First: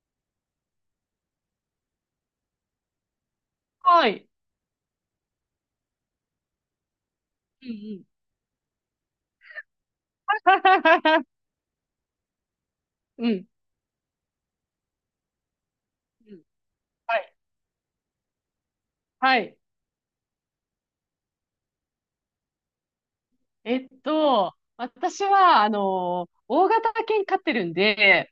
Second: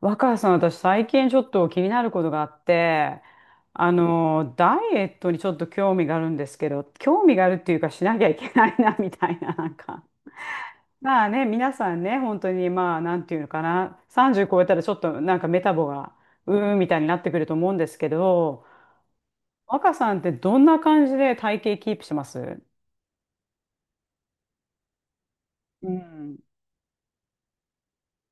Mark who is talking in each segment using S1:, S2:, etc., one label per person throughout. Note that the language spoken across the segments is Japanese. S1: 若狭さん、私最近ちょっと気になることがあって、
S2: はい。
S1: ダイエットにちょっと興味があるんですけど、興味があるっ
S2: うん
S1: て
S2: う
S1: いうかし
S2: ん。
S1: なきゃいけないな、みたいな、なんか。まあ ね、皆さんね、本当にまあ、なん
S2: う
S1: ていう
S2: ん。
S1: のかな、30超えたらちょっとなんかメタボが、
S2: うん
S1: うーんみたいにな
S2: は
S1: って
S2: い。
S1: くると思うんですけど、
S2: はい。
S1: 若さんってどんな感じで体型キープしてます？
S2: 私は、
S1: うん。
S2: 大型犬飼ってるんで、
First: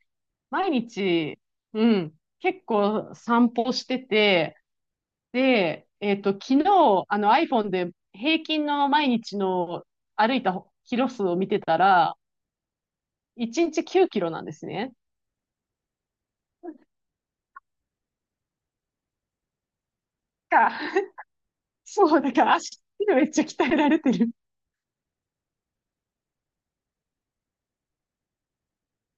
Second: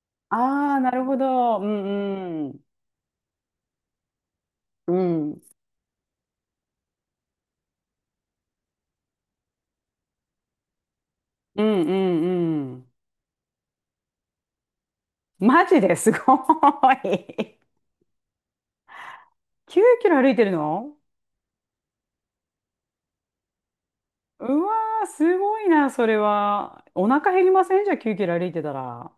S2: 毎
S1: ああ、なるほ
S2: 日、
S1: ど。う
S2: うん、
S1: んうん。
S2: 結構散歩してて、
S1: うん。
S2: で、昨日、あの iPhone で平均の毎日の歩いたキロ数を見て
S1: う
S2: た
S1: んう
S2: ら、
S1: んうん。
S2: 1日9キロなんですね。
S1: マジですごい。9キロ歩いてる
S2: か、
S1: の？
S2: そう、だから足めっちゃ鍛えられてる。
S1: うわー、すごいな、それは。お腹減りません？じゃあ9キロ歩いてたら。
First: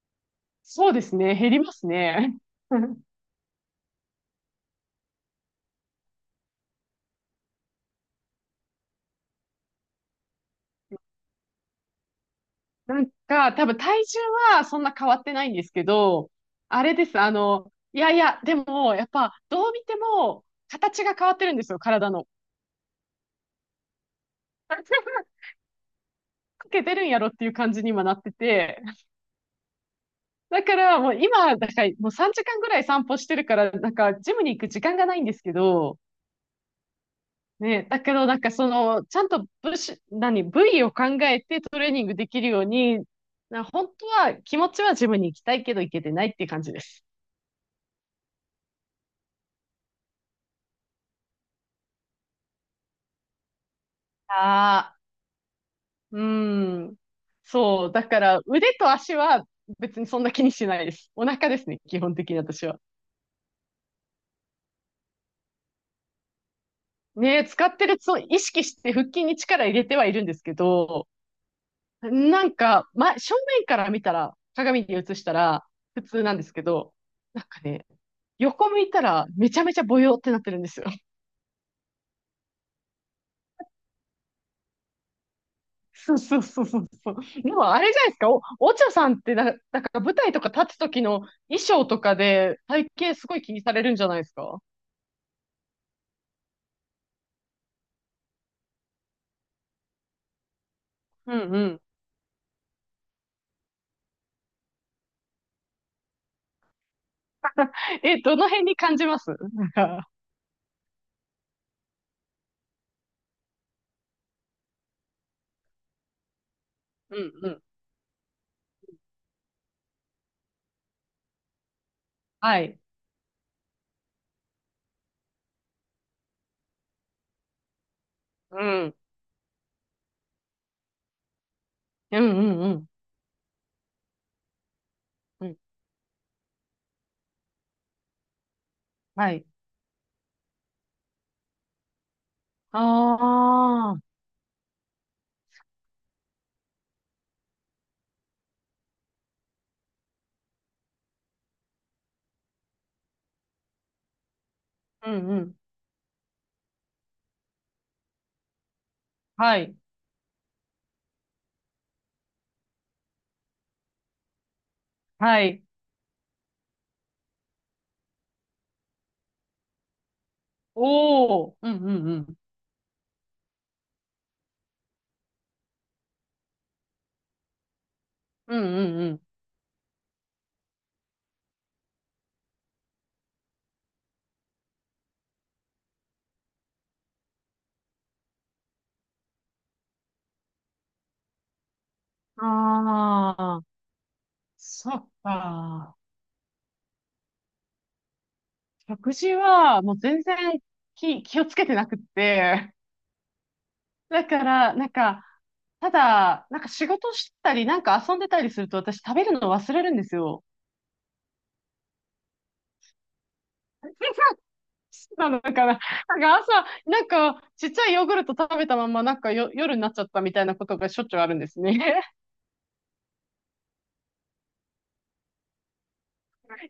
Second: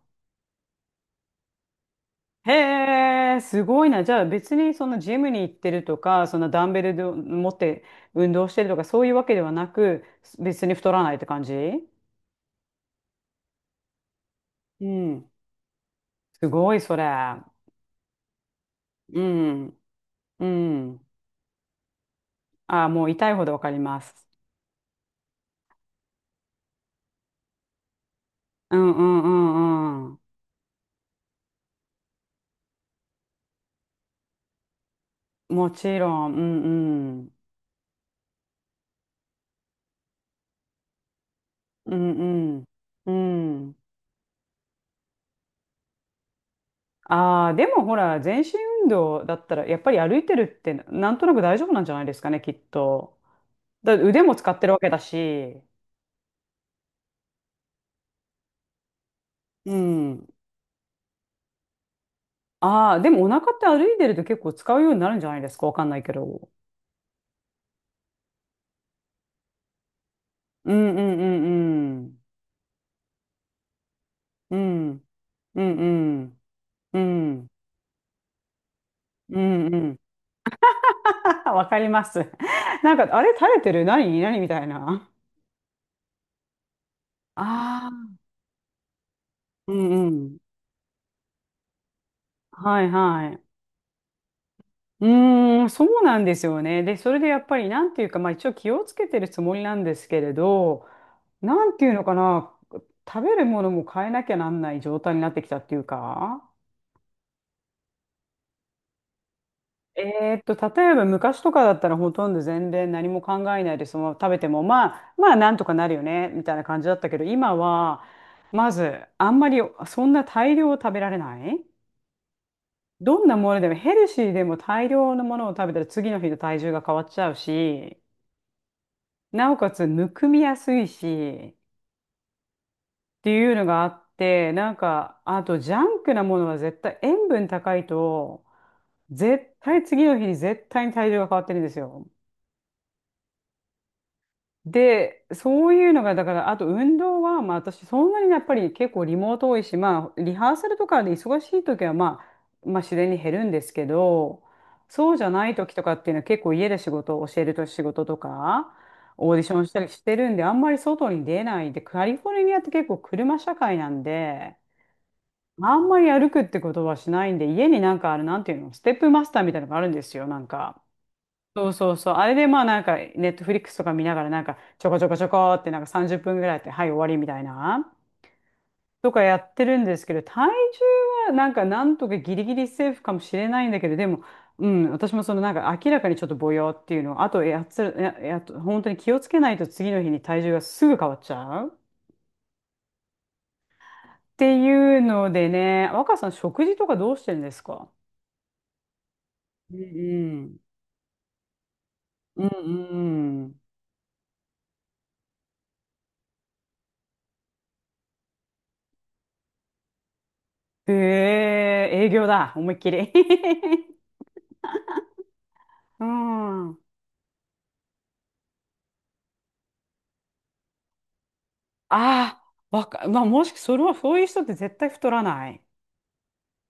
S2: そうですね、減りますね。
S1: へえ、すごいな。じゃあ別にそのジムに行ってるとか、そんなダンベルで持って運動してるとか、そういうわけではなく、別に太らないって感じ？
S2: なんか、多分体重はそん
S1: う
S2: な変わっ
S1: ん。
S2: てないんですけど、
S1: すごい、
S2: あれ
S1: それ。
S2: です。あの、いやいや、でも、やっ
S1: う
S2: ぱ、どう
S1: ん。
S2: 見ても、
S1: う
S2: 形
S1: ん。
S2: が変わってるんですよ、体の。
S1: ああ、もう痛いほどわかります。
S2: かけてるんやろっていう感じに今なって
S1: う
S2: て。
S1: んうんうんうん。
S2: だから、もう今、だからもう3時間ぐらい散歩してるから、なんか、ジムに行く時間がないんですけ
S1: も
S2: ど、
S1: ちろん。うんうん。
S2: ね、だけど、なんかその、ちゃんと部首、何、部位を考えてトレー
S1: う
S2: ニングできる
S1: んう
S2: よ
S1: ん。
S2: うに、
S1: う
S2: な
S1: ん。
S2: 本当は、気持ちはジムに行きたいけど行けてないっていう感じです。
S1: ああ、でもほら、全身運動だったら、やっぱり歩いてるって、なんとなく大丈夫なんじゃないですかね、きっと。だって腕も使ってるわけ
S2: ああ。
S1: だし。
S2: うん。そう。だから、腕と足は
S1: う
S2: 別にそん
S1: ん。
S2: な気にしないです。お腹ですね、基本的に私は。
S1: ああ、でもお腹って歩いてると結構使うようになるんじゃないですか、わかんないけど。
S2: ねえ、使ってるそう意識して腹筋に力入れてはいるんですけ
S1: うんう
S2: ど、
S1: んうんうん。
S2: なんか、ま、正面から見たら、
S1: う
S2: 鏡に
S1: ん
S2: 映した
S1: う
S2: ら
S1: ん
S2: 普
S1: う
S2: 通なん
S1: ん。
S2: ですけど、
S1: う
S2: なん
S1: ん
S2: かね、横向いたら
S1: う
S2: めちゃめちゃ
S1: ん。
S2: ボヨってなってるんですよ。
S1: わかります。なんか、あれ垂れてる何何みたいな。
S2: そうそうそうそうそう。でもあ
S1: あ
S2: れじゃないです
S1: あ。
S2: か、お茶さんってな、
S1: う
S2: なんか
S1: んう
S2: 舞台
S1: ん。
S2: とか立つ時の衣装とかで
S1: はい
S2: 体型す
S1: は
S2: ごい
S1: い。
S2: 気にされるんじゃないですか？
S1: うーん、そうなんですよね。で、それでやっぱり、なんていうか、まあ一応気をつけてるつもりなんですけれど、
S2: うん
S1: な
S2: う
S1: ん
S2: ん。
S1: ていうのかな、食べるものも変えなきゃなんない状態になってきたっていうか、
S2: え、どの辺に感じますなんか、
S1: えーっと、例えば昔とかだったらほとんど全然何も考えないでそのまま食べても、まあ、まあなんとかなるよね、みたいな感じだった
S2: う
S1: けど、
S2: んう
S1: 今
S2: ん。
S1: は、まず、あんまりそんな大量を食べられない。
S2: はい。
S1: どんなものでもヘルシーでも大量のものを食べたら次の日の体重が変わっちゃうし、
S2: うん。
S1: なおかつむくみやすいしっ
S2: うんうんうん。
S1: ていうのがあって、なんかあ
S2: うん。
S1: とジャンクなものは絶対塩分高いと
S2: はい。
S1: 絶対次の日に絶対に体重が変わってるんですよ。
S2: ああ。
S1: で、そういうのが、だから、あと運動は、まあ私、そんなにやっぱり結構リモート多いし、まあ、リハーサルとかで忙しい時は、まあ、まあ自然に減るんですけど、
S2: う
S1: そうじゃ
S2: んう
S1: ない
S2: ん。
S1: 時とかっていうのは結構家で仕事を教えると仕事とか、オーディショ
S2: は
S1: ンし
S2: い。
S1: たりしてるんで、あんまり外に出ないで、カリフォルニアって結構車社会なんで、
S2: はい。
S1: あんまり歩くってことはしないんで、家になんかある、なんていうの、ステップマスターみたいなのがあるんですよ、なんか。
S2: おお。
S1: そ
S2: う
S1: う
S2: んう
S1: そう
S2: ん
S1: そう。
S2: う
S1: あれ
S2: ん。
S1: でまあなんか、ネットフリックスとか見ながらなんか、ちょこちょこちょこってなんか30分ぐらいやって、はい、終わりみたいな、
S2: うんう
S1: と
S2: ん
S1: かやってるんですけど、体重はなんかなんとかギリギリセーフかもしれないんだけど、でも、うん、私もそのなんか明らかにちょっとぼよっていうの、あとやつ、や、や、本当に気をつけないと次の日に体重がすぐ変わっちゃうっ
S2: うん。ああ。
S1: て
S2: そ
S1: いう
S2: っ
S1: のでね、
S2: か。
S1: 若さん食事とかどうしてるんですか？
S2: 食事
S1: う
S2: はもう全然
S1: ん
S2: 気をつけてなくっ
S1: うん。
S2: て。
S1: うんうん。
S2: だから、なんか、ただ、なんか仕事したり、なんか遊んでたりすると私食べるの忘れるんですよ。
S1: へえ、営業だ、思いっきり。
S2: なのかな。
S1: う
S2: なんか朝、
S1: ん。あ
S2: なんかちっちゃいヨーグルト食べたまま、なんかよ、夜になっちゃったみたいなことがしょっちゅうあるんですね。
S1: あ、まあ、もし、それは、そういう人って絶対太らない。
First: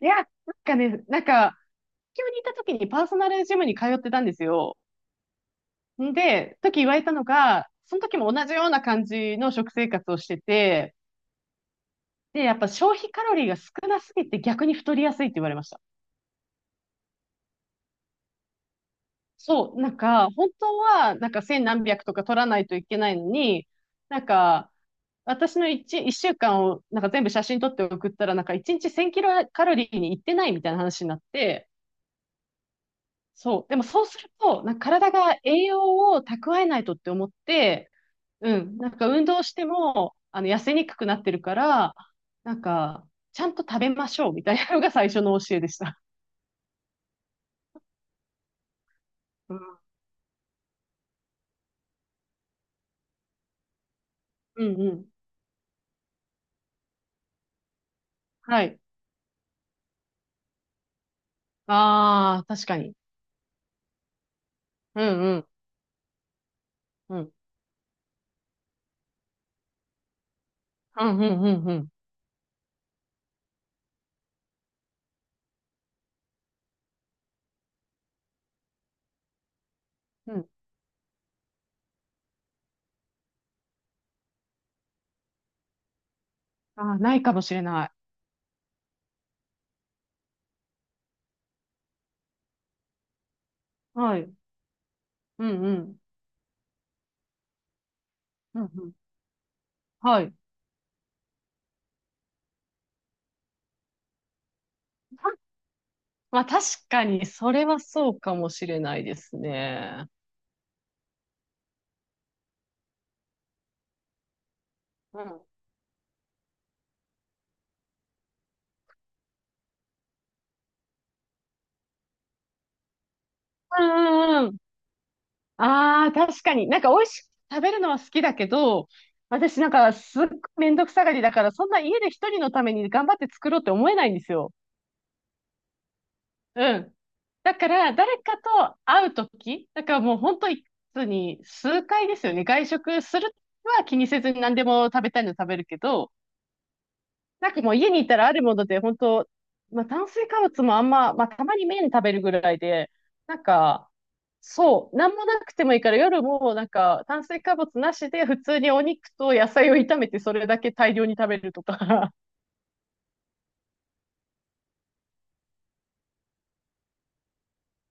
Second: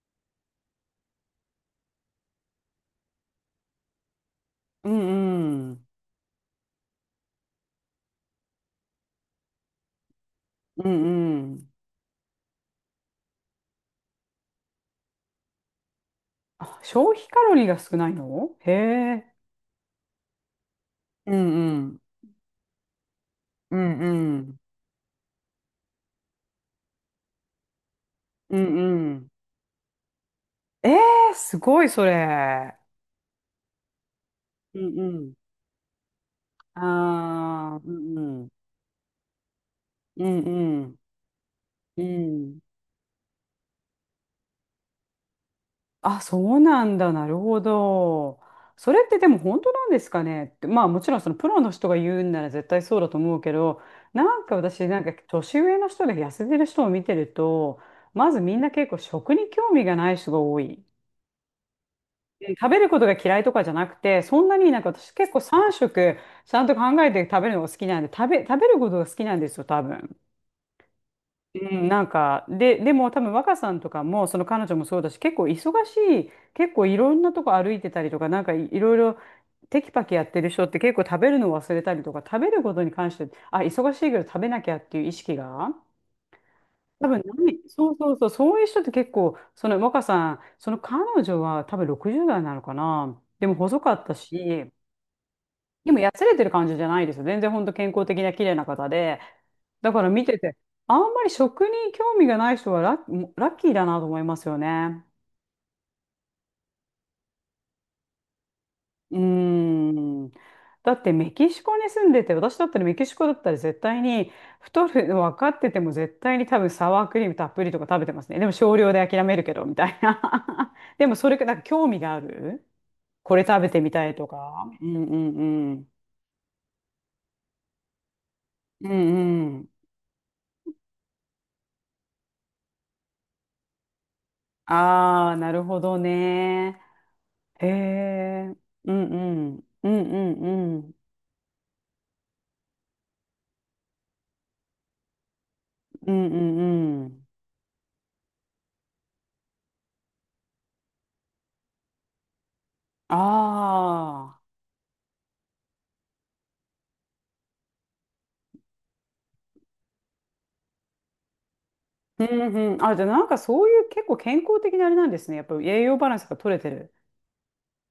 S2: いや、なんかね、なんか、東京にいた時にパーソナルジムに通ってたんですよ。
S1: うんうん。
S2: んで、時言われたのが、その時も同じような感じの食生活をして
S1: う
S2: て、
S1: んうん。
S2: で、やっぱ消費カロリーが少なすぎて逆に太りやすいって言われました。
S1: あ、消費カロリーが少ないの？へえ。
S2: そう、なんか、本当は、なん
S1: う
S2: か千
S1: んう
S2: 何
S1: ん。
S2: 百とか取らないといけないのに、
S1: うん
S2: なん
S1: うん。
S2: か、私の一週間をなんか全部写真撮って送ったら、なんか
S1: う
S2: 一
S1: ん
S2: 日
S1: う
S2: 1000キ
S1: ん。
S2: ロカロリーに行ってないみたいな
S1: ええ
S2: 話になっ
S1: ー、す
S2: て、
S1: ごい、それ。
S2: そう。でもそうすると、なん
S1: う
S2: か
S1: んう
S2: 体
S1: ん。
S2: が栄養を蓄えないとって思っ
S1: ああ、う
S2: て、
S1: んうん。
S2: うん。なんか運動しても、
S1: うん
S2: あの、痩せ
S1: う
S2: に
S1: ん。
S2: くくなってるから、
S1: う
S2: な
S1: ん。
S2: んか、ちゃんと食べましょうみたいなのが最初の教えでした。
S1: あ、そうなんだ。なるほど。それってでも
S2: う
S1: 本当
S2: ん
S1: なんですかねって、まあもちろんそのプロの人が言うんなら絶対そうだと思うけど、なんか
S2: うん
S1: 私
S2: う
S1: なんか
S2: ん。
S1: 年上の人で痩せてる人を見てると、まずみん
S2: は
S1: な
S2: い。
S1: 結構食に興味がない人が多い。う
S2: ああ、
S1: ん、
S2: 確
S1: 食
S2: か
S1: べる
S2: に。
S1: ことが嫌いとかじゃなくて、そんなになんか
S2: う
S1: 私
S2: ん
S1: 結
S2: う
S1: 構
S2: ん。
S1: 3食ちゃんと考え
S2: う
S1: て
S2: ん。
S1: 食べるのが好きなんで、食べることが好きなんですよ、多分。
S2: うんうんう
S1: う
S2: んう
S1: ん、
S2: ん。
S1: なんか、で、でも多分若さんとかも、その彼女もそうだし、結構忙しい、結構いろんなとこ歩いてたりとか、いろいろテキパキやっ
S2: う
S1: てる
S2: ん。
S1: 人って結構食べるの忘れたりとか、食べることに関して、あ、忙しいけど食べなきゃっていう意識が、
S2: ああ、
S1: 多
S2: な
S1: 分
S2: いかも
S1: な
S2: し
S1: い、
S2: れな
S1: そ
S2: い。
S1: うそうそう、そういう人って結構、その若さん、その彼女は多分60代なのかな。でも細かった
S2: はい。
S1: し、
S2: うんう
S1: でも、
S2: ん。
S1: やつれてる感じじゃないですよ。全然本当健康的な綺麗
S2: う
S1: な
S2: んう
S1: 方
S2: ん。
S1: で。だから
S2: は
S1: 見
S2: い。
S1: てて、あんまり食に興味がない人はラッキーだなと思いますよね。
S2: まあ確かに、それはそうかもしれない
S1: う
S2: で
S1: ー
S2: すね。
S1: ん。だってメキシコに住んでて、私だったらメキシコだったら絶対に太るの
S2: う
S1: 分
S2: ん。
S1: かってても絶対に多分サワークリームたっぷりとか食べてますね。でも少量で諦めるけど、みたいな。でもそれか、なんか興味があるこれ食べて
S2: う
S1: みたいと
S2: んうんうん。
S1: か。うんうんうん。
S2: ああ、確かに。なんか美味しく食べるのは好きだけ
S1: う
S2: ど、
S1: んう
S2: 私
S1: ん。
S2: なんかすっごいめんどくさがりだから、そんな家で一人のために頑張って作ろうって思えないんですよ。
S1: ああ、なるほど
S2: う
S1: ね。
S2: ん。だ
S1: へ
S2: から誰か
S1: え、
S2: と
S1: うん
S2: 会う
S1: う
S2: と
S1: ん、
S2: き、だ
S1: う
S2: から
S1: ん
S2: も
S1: う
S2: う本
S1: んうん、
S2: 当に数回ですよね。外食するは気にせずに何でも食べたいの食べるけ
S1: う
S2: ど、
S1: んうんうん。
S2: なんかもう家に行ったらあるもので、本当まあ炭水化物もあんま、まあたまに麺食べるぐらいで、なんか、
S1: あ
S2: そう、なんもなくてもいいから夜もなんか炭水化物なしで普通にお肉と野菜を炒めてそれだけ大量に食べるとか。
S1: あ、うんうん。あ、じゃあなんかそういう結構健康的なあれなんですね。やっぱり栄養バランスが取れてる。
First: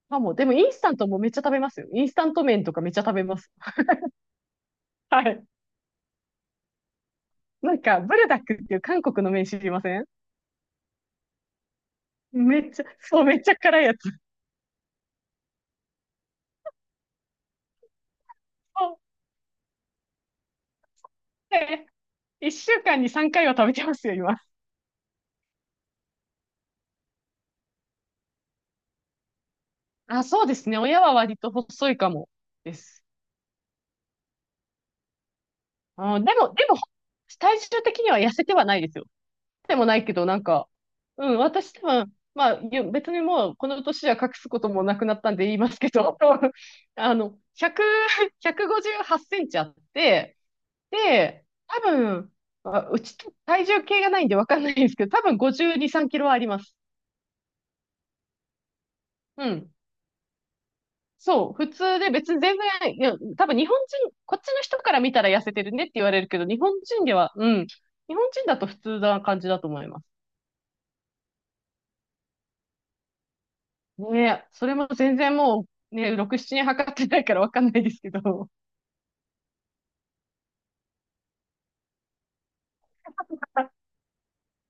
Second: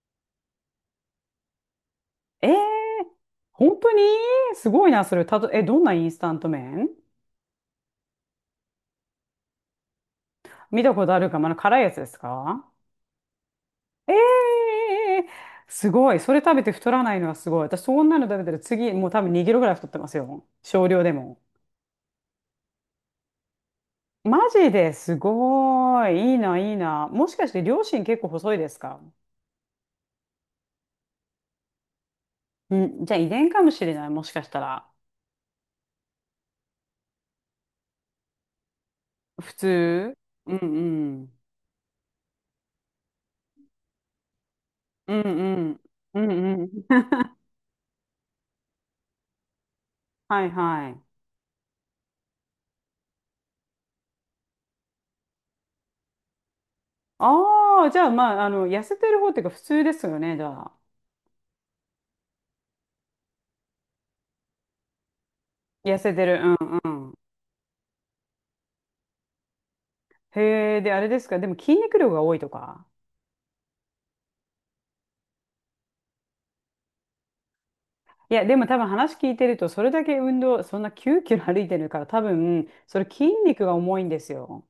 S2: まあ、もう、でもインスタントもめっちゃ食べますよ。インスタント
S1: え
S2: 麺とかめ
S1: え、
S2: っちゃ食べます。
S1: 本当にすごいな、そ
S2: は
S1: れ。た
S2: い。
S1: と、え、どんなインスタント麺？
S2: なんか、ブルダックっていう韓国の麺知りません？
S1: 見たことあるか、まだ辛いやつです
S2: め
S1: か？
S2: っちゃ、そう、めっちゃ辛いやつ。
S1: ええ、すごい。それ食べて太らないのはすごい。私そんなの食べたら
S2: そ
S1: 次、
S2: う
S1: もう多分2キロぐらい太ってますよ。少量でも。
S2: で一週間に3回は食べてますよ、今。
S1: マジですごい。いいな、いいな。もしかして両親結構細いですか？
S2: あ、そうですね。親は割と細いかもで
S1: う
S2: す。
S1: ん、じゃあ遺伝かもしれない、もしかしたら。
S2: あ、でも、体重的には痩せてはないですよ。
S1: 普
S2: でもないけ
S1: 通、
S2: ど、なん
S1: うん
S2: か、
S1: う
S2: う
S1: ん。
S2: ん、私多分、まあ、ゆ別にもうこの年は隠すこともなく
S1: う
S2: なっ
S1: んう
S2: たんで言います
S1: ん。
S2: けど、
S1: うん うん。
S2: あ の、100、158センチあって、
S1: はいはい。
S2: で、多分、あうち体重計がないんでわかんないんですけど、多分52、3キロはあります。
S1: ああ、じゃあまあ、あの、痩せてる方っていう
S2: う
S1: か普
S2: ん。
S1: 通ですよね、じゃあ。
S2: そう、普通で別に全然、いや、多分日本人、こっちの人から見たら痩せてるねって
S1: 痩
S2: 言わ
S1: せ
S2: れ
S1: て
S2: るけ
S1: る。
S2: ど、日
S1: う
S2: 本
S1: んう
S2: 人
S1: ん。
S2: では、うん、日本人だと普通な感じだと思います。
S1: へえ、で、あれですか、でも筋肉量が多いとか。
S2: ねえ、それも全然もう、ね、6、7年測ってないからわかんないですけ
S1: いや、
S2: ど、
S1: でも多分話聞いてると、それだけ運動、そんな9キロ歩いてるから、多分、それ筋肉が 重いんですよ。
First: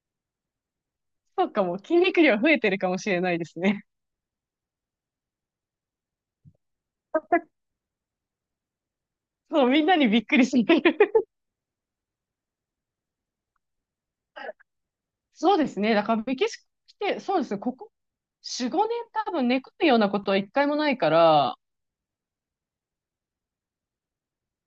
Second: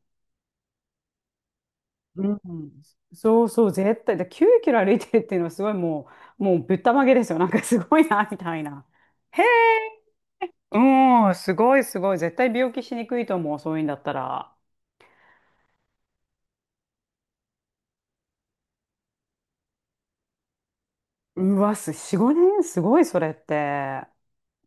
S2: そうかも、筋肉
S1: う
S2: 量
S1: ん、
S2: 増えてるかもしれない
S1: そ
S2: で
S1: う
S2: す
S1: そう、
S2: ね。
S1: 絶対。で、9キロ歩いてるっていうのはすごいもう、もうぶったまげですよ。なん かすごいな、みたいな。へ
S2: そう、みんな
S1: え、
S2: にびっくりする。
S1: うん、すごいすごい。絶対病気しにくいと思う、そういうんだったら。
S2: そうですね、だからメキシコ来て、そうですね、ここ4、5年多分寝込むようなことは一回もないか
S1: う
S2: ら、
S1: わ、す、4、5年すごい、それって。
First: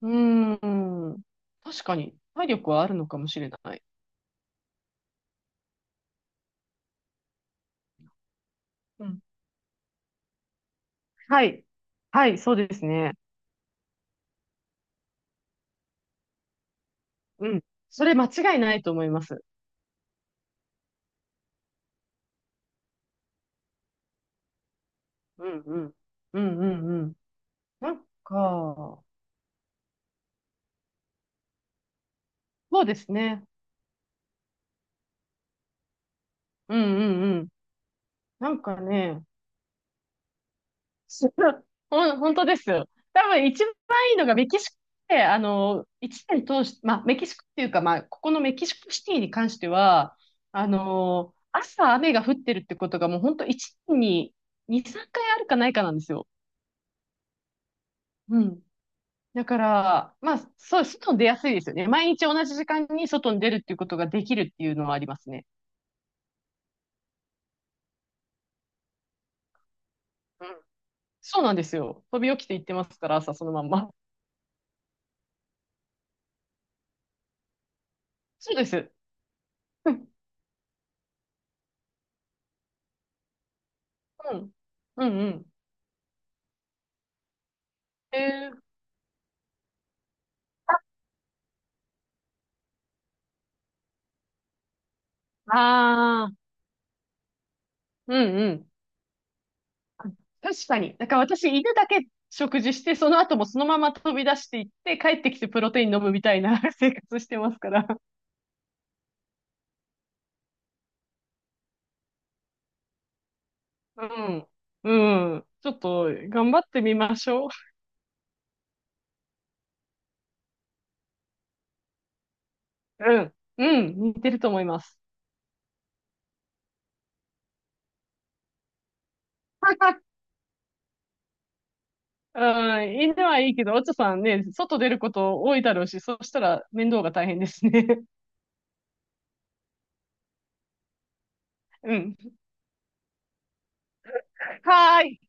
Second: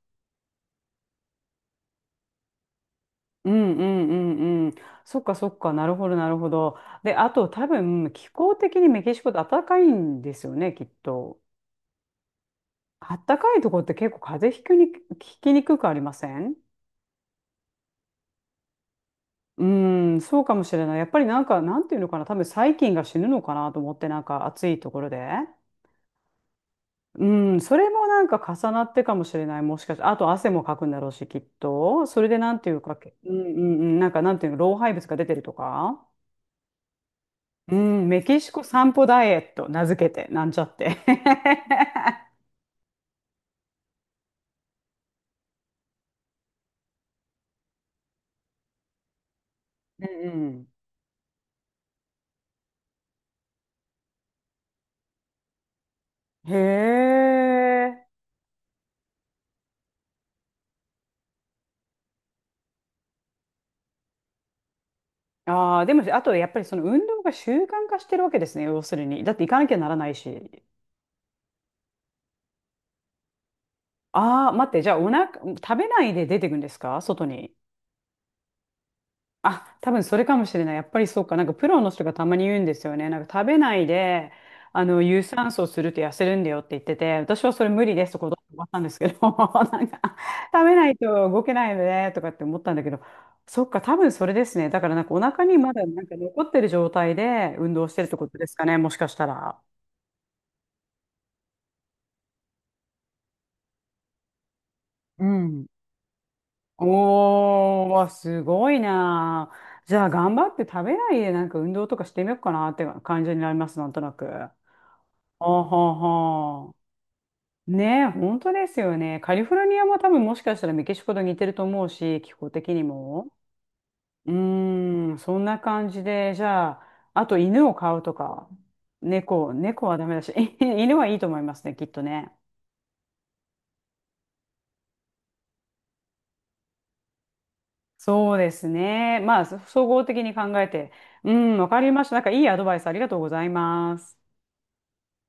S2: うーん、確かに体力はあるのかもしれ
S1: う
S2: な
S1: んう
S2: い。
S1: んうんうん。そっかそっか、なるほどなるほど。で、あと多分、気候的にメ
S2: う
S1: キシ
S2: ん。
S1: コって暖かいんですよね、きっと。
S2: はい。はい、そうですね。
S1: 暖かいとこって結構風邪ひきにくくありません？
S2: うん。それ間違いないと思います。
S1: うーん、そうかもしれない。やっぱりなんか、なんていうのかな、多分細菌が死ぬのかなと思って、なんか暑いところで。
S2: うん、うん。うん、うん、うん。
S1: うん、それ
S2: なん
S1: もなんか重なっ
S2: か、
S1: てかもしれない。もしかして、あと汗もかくんだろうし、きっと。それでなんていう
S2: そうで
S1: か、
S2: す
S1: うん
S2: ね。
S1: うんうん、なんかなんていうの、老廃物が出てるとか。
S2: うん、うん、うん。
S1: うん、メキシ
S2: な
S1: コ
S2: んか
S1: 散歩
S2: ね、
S1: ダイエット、名付けて、なんちゃって。
S2: す 本当ですよ。多分一番いいのがメキシコで、あの、一年通して、まあ、メキシコっていうか、まあ、ここのメキシコシティに関して
S1: う
S2: は、あ
S1: ん
S2: の、朝雨が降ってるってことがもう本当一年に2、3回あるかないかなんですよ。
S1: うん。へえ。
S2: うん。だから、まあ、そう、外に出やすいですよね。毎日同じ時間に外に出るっていうことができるっていうのはありますね。
S1: ああ、でも、あとやっぱりその運動が習慣化してるわけですね、要するに。だって行かなきゃならない
S2: う
S1: し。
S2: ん。そうなんですよ。飛び起きて行ってますから、朝そのまんま。
S1: ああ、待って、じゃあお腹、食べないで出てくんですか外に？
S2: そうです。
S1: あ、多
S2: う
S1: 分
S2: ん。
S1: それかもしれない。やっぱりそうか。なんかプロの人がたまに言うんですよね。なんか食べないで、
S2: うんうん
S1: 有
S2: うん。
S1: 酸素すると痩せるんだよって言ってて、私はそれ無理ですと断
S2: え
S1: ったんですけど、なんか、食べないと動けないよねとかって思ったんだけど、そっか、多分それですね。だからなんかお腹
S2: ー、
S1: にまだなんか
S2: ああ、
S1: 残ってる状態で運動してるっ
S2: う
S1: てこ
S2: ん
S1: とで
S2: う
S1: すか
S2: ん。
S1: ね。もしかしたら。
S2: 確かに。だから私、犬だけ食事して、その後もそのまま飛び出していって、帰っ
S1: う
S2: てきてプ
S1: ん。
S2: ロテイン飲むみたいな 生活してますか
S1: お
S2: ら。
S1: ー、わ、すごいなあ。じゃあ、頑張って食べないで、なんか運動とかしてみようかなって感じになります、なんと
S2: う
S1: なく。
S2: ん。うん。
S1: ほう
S2: ちょっ
S1: ほう
S2: と、頑張っ
S1: ほ
S2: てみましょう。
S1: う。ねえ、本当ですよね。カリフォルニアも多分もしかしたらメキシコと似てると思うし、気候的に
S2: う
S1: も。
S2: ん。うん。似て
S1: う
S2: ると思います。
S1: ーん、そんな感じで、じゃあ、あと犬を飼うとか、猫はダメだし、犬はいいと思いますね、きっとね。
S2: うん、犬はいいけど、お茶さんね、外出ること多いだろうし、そしたら面倒が大変ですね。
S1: そうですね。まあ、総合的に考えて。うん、わか り
S2: う
S1: ました。
S2: ん。
S1: なんかいいアドバイスありがとうございます。
S2: はーい。